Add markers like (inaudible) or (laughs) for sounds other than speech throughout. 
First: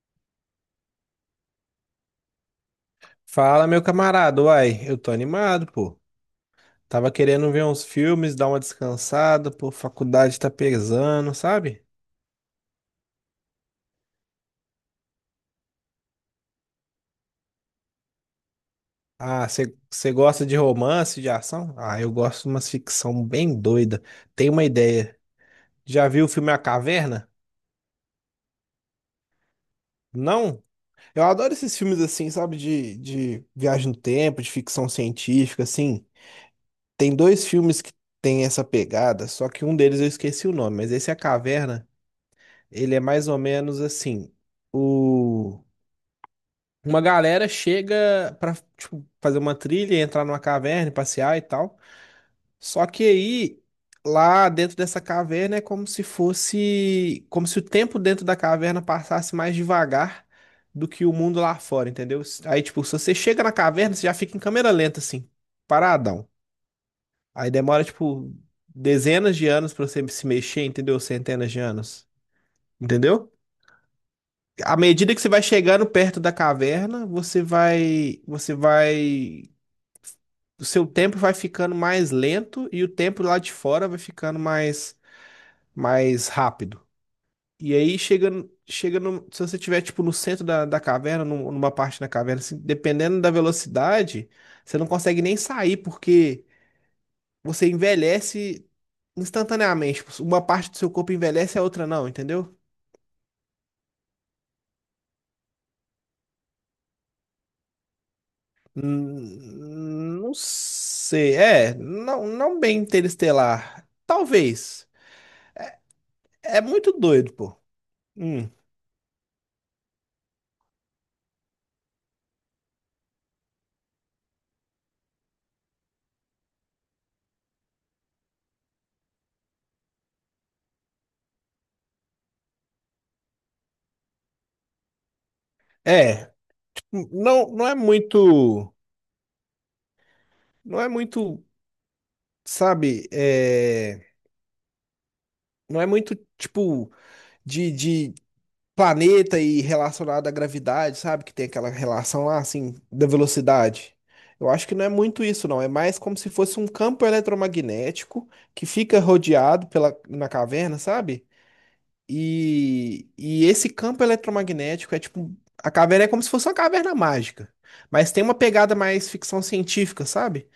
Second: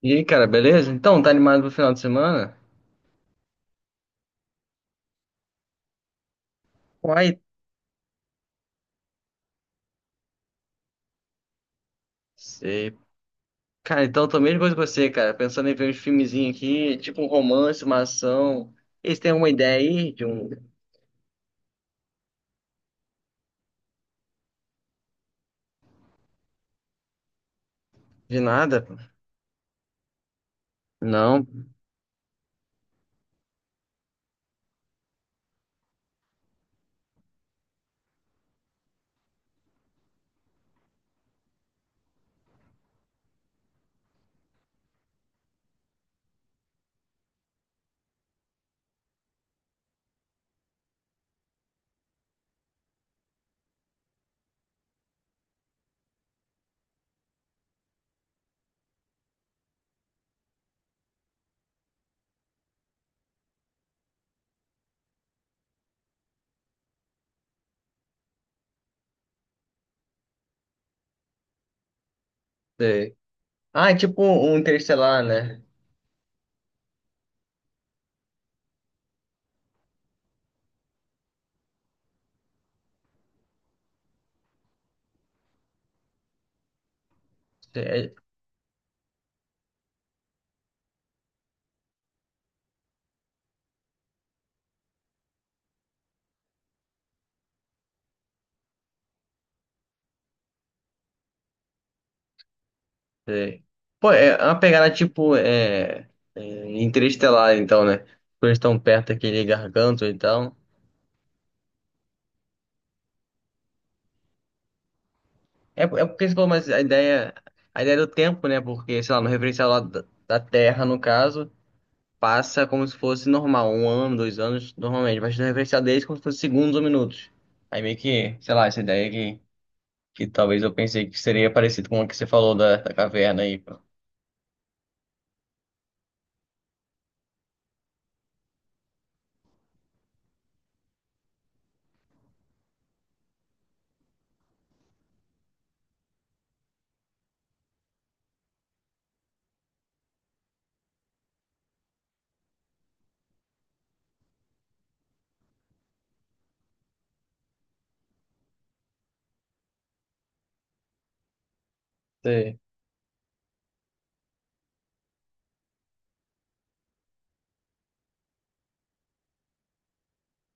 E aí, cara, beleza? Então, tá animado pro final de semana? Fala, meu camarada. Uai, eu tô animado, pô. Tava Uai, querendo ver uns filmes, dar uma descansada, pô. Faculdade tá pesando, sabe? sei. Cara, então eu tô a mesma coisa que você, cara. Pensando em ver uns filmezinhos aqui, tipo um romance, uma ação. Eles têm Ah, alguma ideia você aí de gosta um de romance, de ação? Ah, eu gosto de umas ficção bem doida. Tem uma ideia. Já viu o filme A Caverna? de nada? Não? Eu Não, adoro esses filmes assim, sabe? De viagem no tempo, de ficção científica, assim. Tem dois filmes que tem essa pegada, só que um deles eu esqueci o nome, mas esse é A Caverna. Ele é mais ou menos assim, o uma galera chega pra tipo, fazer uma trilha, entrar numa caverna, e passear e tal. Só que aí lá dentro dessa caverna é como se fosse, como se o tempo dentro da caverna passasse mais devagar do que o mundo lá fora, entendeu? Aí tipo, se você chega na caverna, você já fica em câmera lenta assim, paradão. Aí demora tipo dezenas de anos pra você se mexer, entendeu? Centenas de anos, sei. entendeu? Ah, é tipo um À medida que Interestelar, você vai né? chegando perto da caverna, você vai, o seu tempo vai ficando mais lento e o tempo lá de fora vai ficando mais, mais rápido. E aí Sei, chega, chega no- se você estiver tipo no centro da caverna, numa parte da caverna, assim, dependendo da velocidade, você não consegue nem sair porque você envelhece instantaneamente. Uma parte do seu corpo envelhece, a outra não, entendeu? sei. Pô, é uma pegada tipo é Interestelar, então, né? Porque eles estão perto daquele garganto, Hum. Não então. sei. É, não, não bem interestelar. Talvez. É porque você falou, É mas a muito doido, ideia, pô. a ideia do tempo, Hum. né? Porque, sei lá, no referencial lá da Terra, no caso. Passa como se fosse normal, um ano, 2 anos, normalmente, mas na referencial deles como se fosse segundos ou minutos. Aí meio que, sei lá, essa ideia que talvez eu pensei que seria parecido com o que você falou da caverna aí. Pô. É, não, não é muito. Não é muito, sabe? É, não é muito tipo de planeta e relacionado à gravidade, sabe? Que tem aquela relação lá, assim, da velocidade. Eu acho que não é muito isso, não. É mais como se fosse um campo eletromagnético que fica rodeado pela, na caverna, sabe? Sei, E esse campo eletromagnético é tipo. A caverna é como se fosse uma caverna mágica. Mas tem uma pegada mais ficção científica, sabe?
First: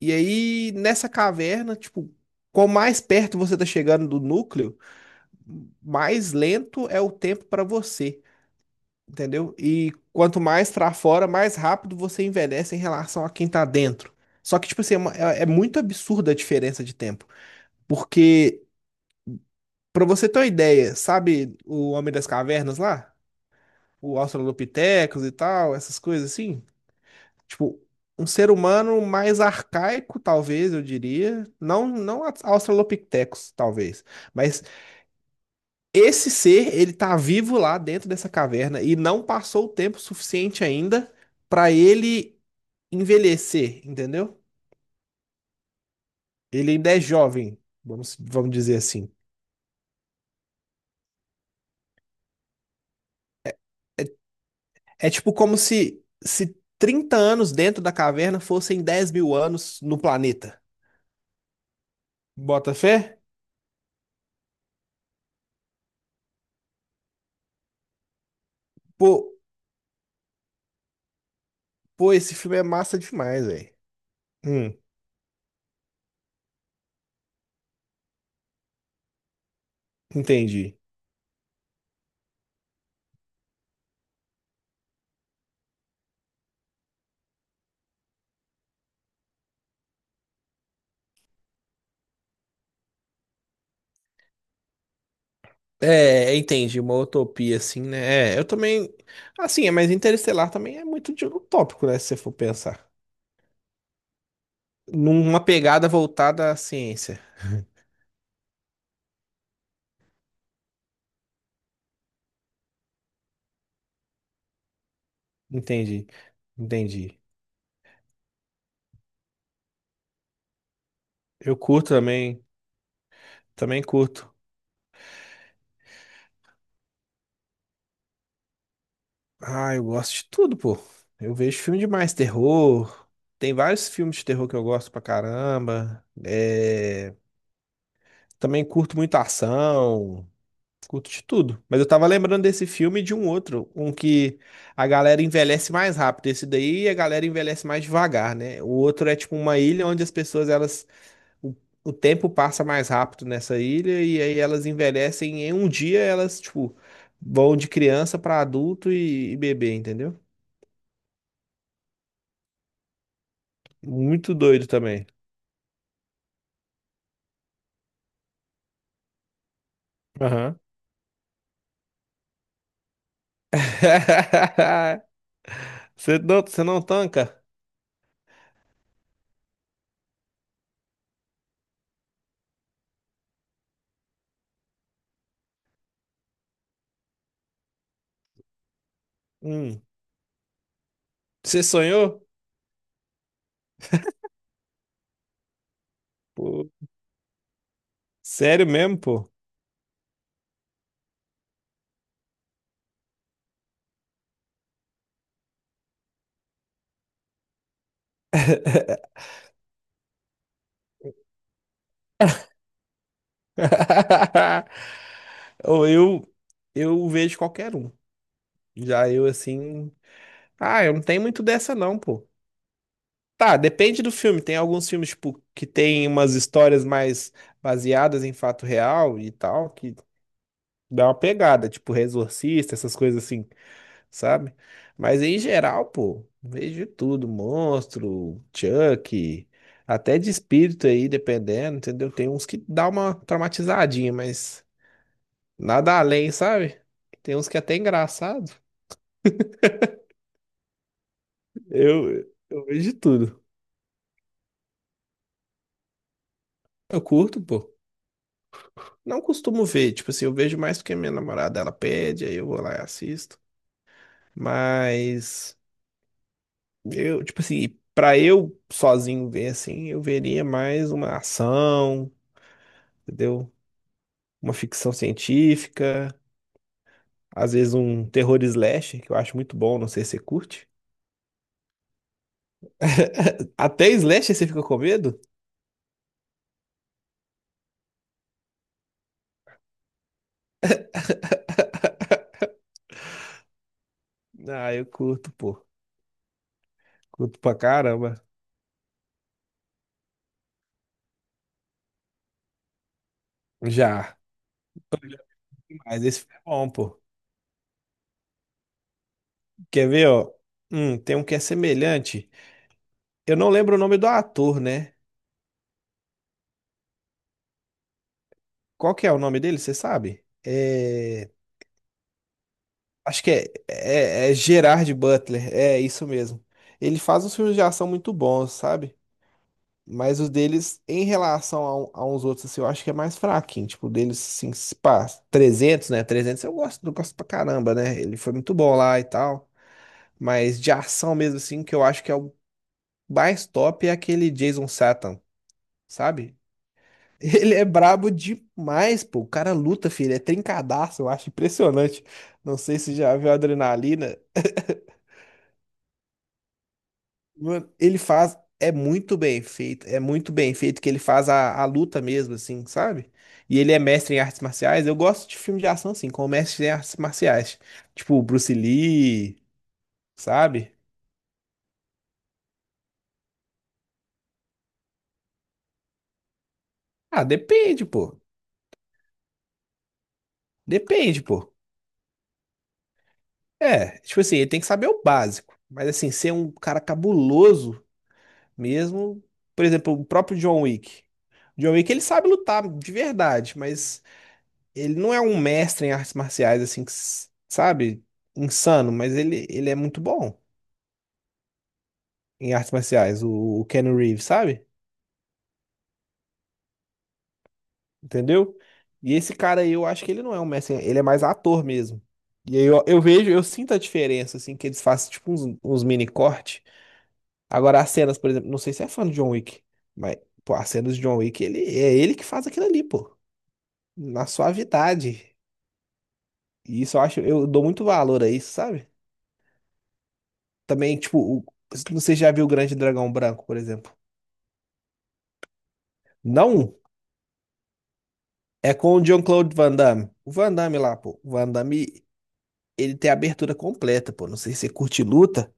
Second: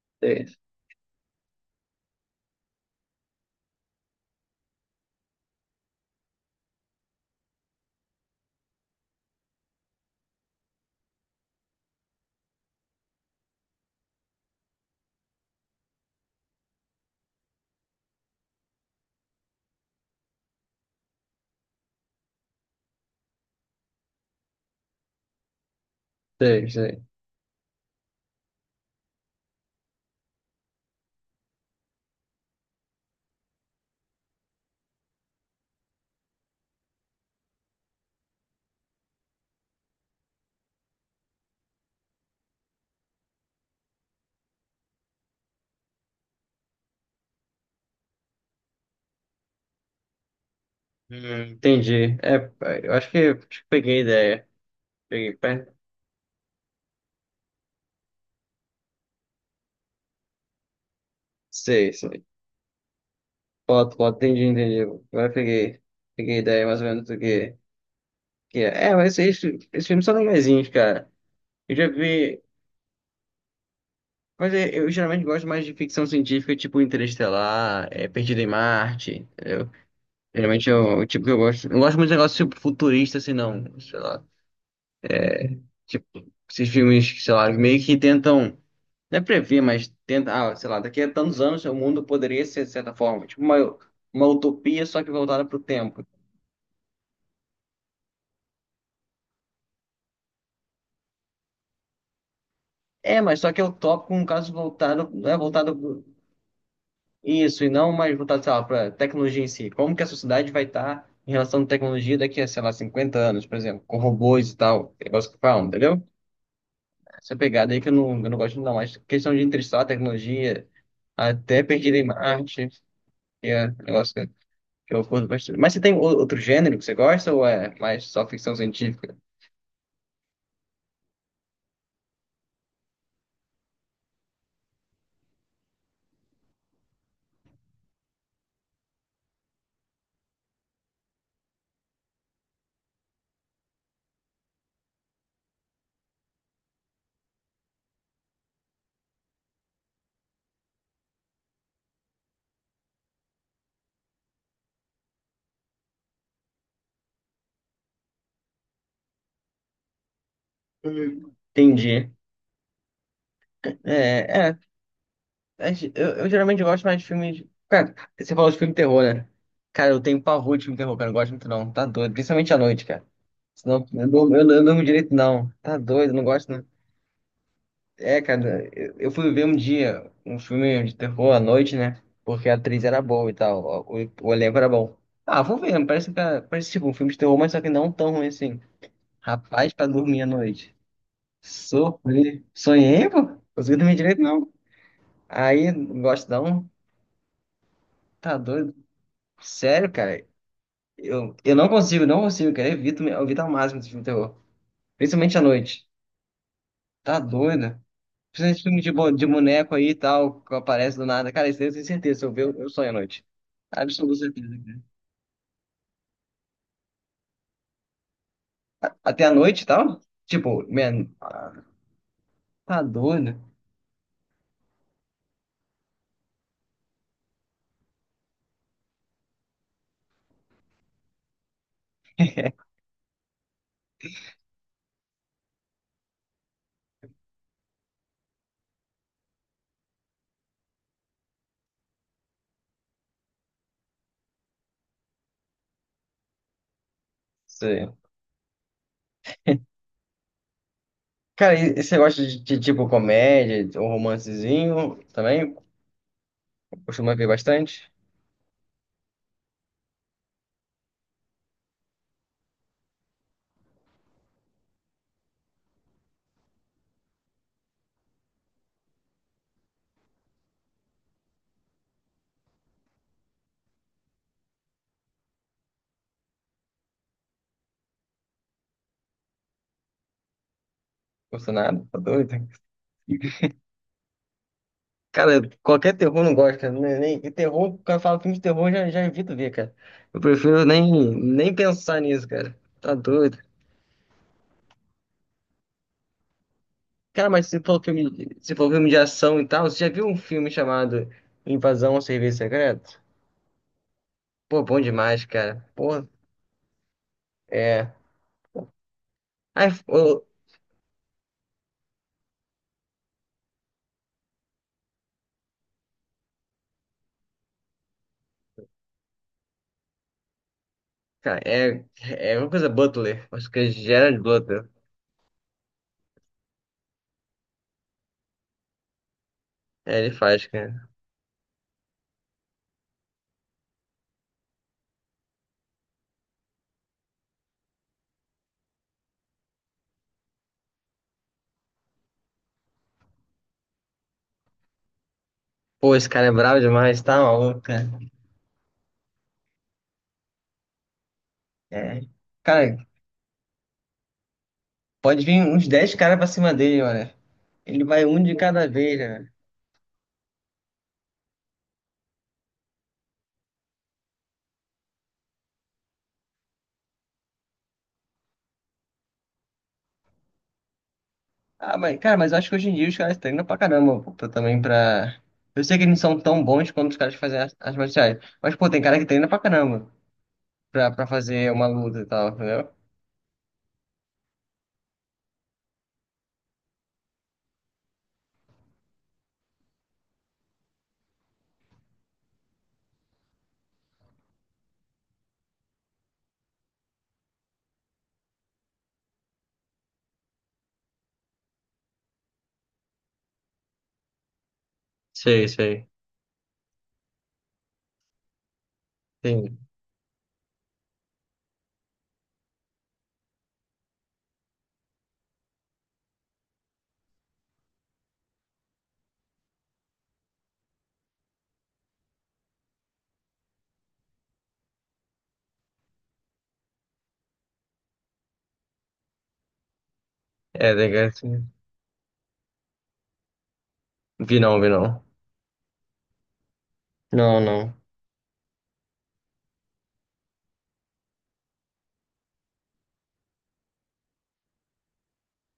E sei, aí, nessa caverna, tipo, quanto mais perto você tá chegando do núcleo, mais lento é o tempo para você, entendeu? E quanto mais pra fora, mais rápido você envelhece em relação a quem tá dentro. Só que, tipo assim, é muito absurda a diferença de tempo. Porque, pra você ter uma ideia, sabe o Homem das Cavernas lá? O Australopithecus e tal, essas coisas assim. sei, sei. Tipo, um ser humano mais arcaico, talvez, eu diria. Não, não Australopithecus, talvez. Mas esse ser, ele tá vivo lá dentro dessa caverna e não passou o tempo suficiente ainda para ele envelhecer, entendeu? Ele ainda é jovem, vamos dizer assim. Entendi. É, eu acho que peguei a ideia. É tipo Peguei, como pé. se 30 anos dentro da caverna fossem 10 mil anos no planeta. Sei, sei. Bota fé? Foto, foto, entendi, entendi. Agora peguei a ideia mais ou menos do que é. É, mas Pô. esses filmes são legaisinhos, cara. Eu já Pô, esse vi. filme é massa demais, velho. Mas eu, Hum, eu geralmente gosto mais de ficção científica, tipo Interestelar, Perdido em Marte, entendeu? Geralmente é entendi. o tipo que eu gosto. Eu gosto muito de negócio tipo, futurista, assim, não, sei lá. Tipo, esses filmes, que, sei lá, meio que tentam, não é prever, mas tenta, ah, sei lá, daqui a tantos anos o mundo poderia ser de certa forma, tipo uma utopia, só que voltada pro tempo. É, entendi, uma utopia assim, né? É, eu também. Assim, é, mas Interestelar também é muito de utópico, né? Se você for pensar. É, mas só que é utópico, um caso voltado, não é Numa voltado. pegada voltada à ciência. Isso, e não mais voltado, sei lá, para tecnologia em si. Como que a sociedade vai estar em relação à tecnologia daqui a, sei lá, 50 anos, por exemplo, com robôs e tal, negócio que falam, entendeu? Entendi, entendi. Essa pegada aí que eu não gosto não, mas questão de interestelar tecnologia, Eu até curto Perdido em também, Marte, que é um também negócio que curto. que eu curto bastante. Mas você tem outro gênero que você gosta ou é mais só ficção científica? Ah, eu gosto de tudo, pô. Eu vejo filme demais, terror. Tem vários filmes de terror que eu gosto pra caramba. É, também curto muito ação. Curto de tudo. Mas eu tava lembrando desse filme e de um outro, um que a galera envelhece mais rápido. Esse daí a galera envelhece mais devagar, né? O outro é tipo uma ilha onde as pessoas, elas. O, o tempo passa mais rápido nessa ilha e aí elas envelhecem em um dia, elas, tipo, vão de criança pra adulto e bebê, entendeu? Hum. Entendi. Muito É, é. doido também. Eu geralmente gosto mais de filmes. Cara, você falou de filme de terror, né? Cara, eu tenho pavor Aham. de filme de terror, cara. Eu não gosto muito, não. Tá doido. Principalmente à noite, cara. Senão eu não durmo (laughs) direito, não. Tá doido, eu Você não não, gosto, você não. não tanca? É, cara, eu fui ver um dia um filme de terror à noite, né? Porque a atriz era boa e tal. O elenco era bom. Ah, vou ver. Parece tipo um filme de terror, mas só que não tão ruim assim. Rapaz, Hum. pra dormir à noite. Você sonhou? Sofri. Sonhei, pô. Consegui dormir direito, não. Aí, não gosto não. Pô, Tá sério doido. mesmo, pô? Sério, cara, eu não consigo, cara. Eu evito ao máximo esse filme de terror. Principalmente à noite. Tá doido? Principalmente filme de boneco aí e tal, que aparece do nada. Cara, isso daí eu tenho certeza. Se eu ver, eu sonho à noite. Absoluta certeza. (laughs) Cara. Ou eu vejo qualquer um. Já Até eu, à noite e assim. tal? Tipo, Ah, eu não man, tenho muito ah, dessa, não, pô. tá doido? Tá, depende do filme. Tem alguns filmes, tipo, que tem umas histórias mais baseadas em fato real e tal, que dá uma pegada, tipo, Exorcista, essas coisas assim, sabe? Mas em geral, pô, vejo de tudo: monstro, Chuck, até de espírito aí, dependendo, entendeu? Tem uns que dá uma traumatizadinha, mas nada além, sabe? Tem uns que é até Sei. engraçado. Cara, e você gosta Eu, de, eu vejo tipo de tudo. comédia ou romancezinho também? Eu Costuma ver curto, bastante? pô. Não costumo ver, tipo assim, eu vejo mais porque minha namorada ela pede, aí eu vou lá e assisto. Mas eu, tipo assim, pra eu sozinho ver assim, eu veria mais uma ação, entendeu? Uma ficção científica, às vezes um terror slasher, que eu acho muito bom, não sei se você curte. Gostou nada? Tá doido? Até slasher você fica com medo? Cara, qualquer terror não gosta, né? Nem, e terror, quando eu falo filme de terror, eu já evito ver, cara. Eu prefiro nem pensar nisso, cara. Tá doido. Ah, eu curto, pô. Cara, Curto mas pra se for filme, caramba. de- se for filme de ação e tal, você já viu um filme chamado Invasão ao Serviço Secreto? Já. Pô, bom demais, cara. Mas Pô, esse é bom, pô. é. Ai, Quer ver, ô, ó? Tem um que é semelhante. Eu não lembro o nome do ator, né? Qual que é o nome dele, você sabe? É... cara, é uma coisa Acho Butler. que é, Acho que é Gerard é, é Butler. Gerard Butler. É, isso mesmo. Ele faz uns filmes de ação muito bons, sabe? É, ele Mas os faz, deles, cara. em relação a uns outros, assim, eu acho que é mais fraquinho. Tipo, o deles, assim, se pá, 300, né? Trezentos eu gosto pra caramba, né? Ele foi muito bom lá e tal. Mas de ação mesmo, assim, que eu acho que é o mais top é aquele Jason Statham, Pô, esse cara é sabe? bravo demais, tá Ele maluco, é cara. brabo demais, pô. O cara luta, filho. É trincadaço, eu acho É. impressionante. Não Cara, sei se já viu a adrenalina. pode vir uns 10 caras pra cima dele, mano. Mano, Ele ele vai um de faz. cada É vez, muito né? bem feito. É muito bem feito que ele faz a luta mesmo, assim, sabe? E ele é mestre em artes marciais. Eu gosto de filme de ação, assim, com mestre em artes marciais. Tipo, Bruce Lee, sabe? Ah, mas, cara, mas eu acho que hoje em dia os caras treinam pra caramba, pô, também pra. Eu sei que eles não são tão bons quanto os caras que Ah, fazem as depende, marciais. pô. Mas, pô, tem cara que treina pra caramba pra Depende, fazer pô. uma luta e tal, entendeu? É, tipo assim, ele tem que saber o básico. Mas assim, ser um cara cabuloso. Mesmo, por exemplo, o próprio John Wick. John Wick, ele sabe lutar de verdade, mas ele não é um mestre em artes marciais, assim, que sabe? Insano, mas ele é muito bom em artes marciais, o Keanu Reeves, sabe? Sei, sei. Entendeu? E esse Sim. cara aí, eu acho que ele não é um mestre, ele é mais ator mesmo. E aí eu vejo, eu sinto a diferença, assim, que eles fazem, tipo, uns mini corte. Agora, as cenas, por exemplo, não sei se é fã do John Wick, mas, pô, as cenas do John Wick, ele, é ele que faz aquilo ali, pô. Na suavidade. E isso eu acho, eu dou muito valor a isso, sabe? É, Também, legal. tipo, o, Sim. você já viu o Grande Dragão Branco, por exemplo? Vi não, vi não. Não, Não, não. é com o Jean-Claude Van Damme. O Van Damme lá, pô. O Van Damme, ele tem a abertura completa, pô. Não sei se você curte luta.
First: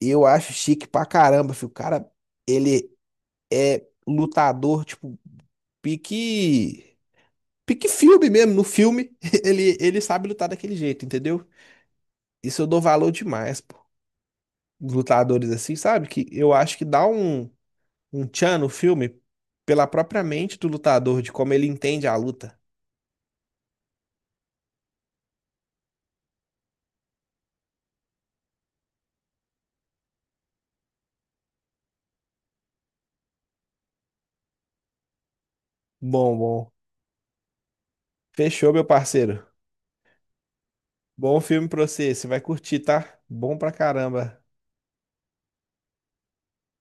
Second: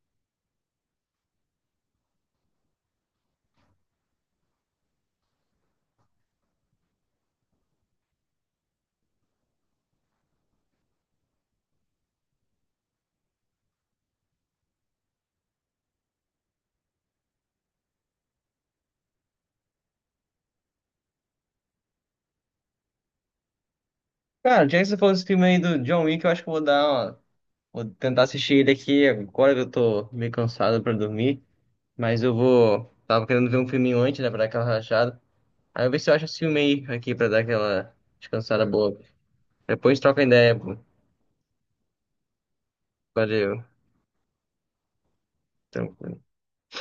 Eu acho chique pra caramba, filho. O cara, ele é lutador, tipo, pique. Pique filme mesmo. No filme, (laughs) ele sabe lutar daquele jeito, entendeu? Isso eu dou valor demais, os lutadores assim, sabe? Que eu acho que dá um, tchan no filme pela própria mente do lutador, de como ele entende a luta. Cara, já que você falou desse filme aí do John Wick, eu acho que eu vou dar uma... Vou tentar assistir ele aqui agora que eu tô meio cansado pra dormir. Mas eu vou. Tava querendo ver um filminho antes, né? Pra dar aquela relaxada. Aí eu ver se eu acho Bom, esse filme bom. aí aqui pra dar aquela descansada Fechou, meu boa. parceiro. Depois troca ideia, pô. Bom filme pra você, você vai curtir, tá? Bom Valeu. pra caramba. Tranquilo.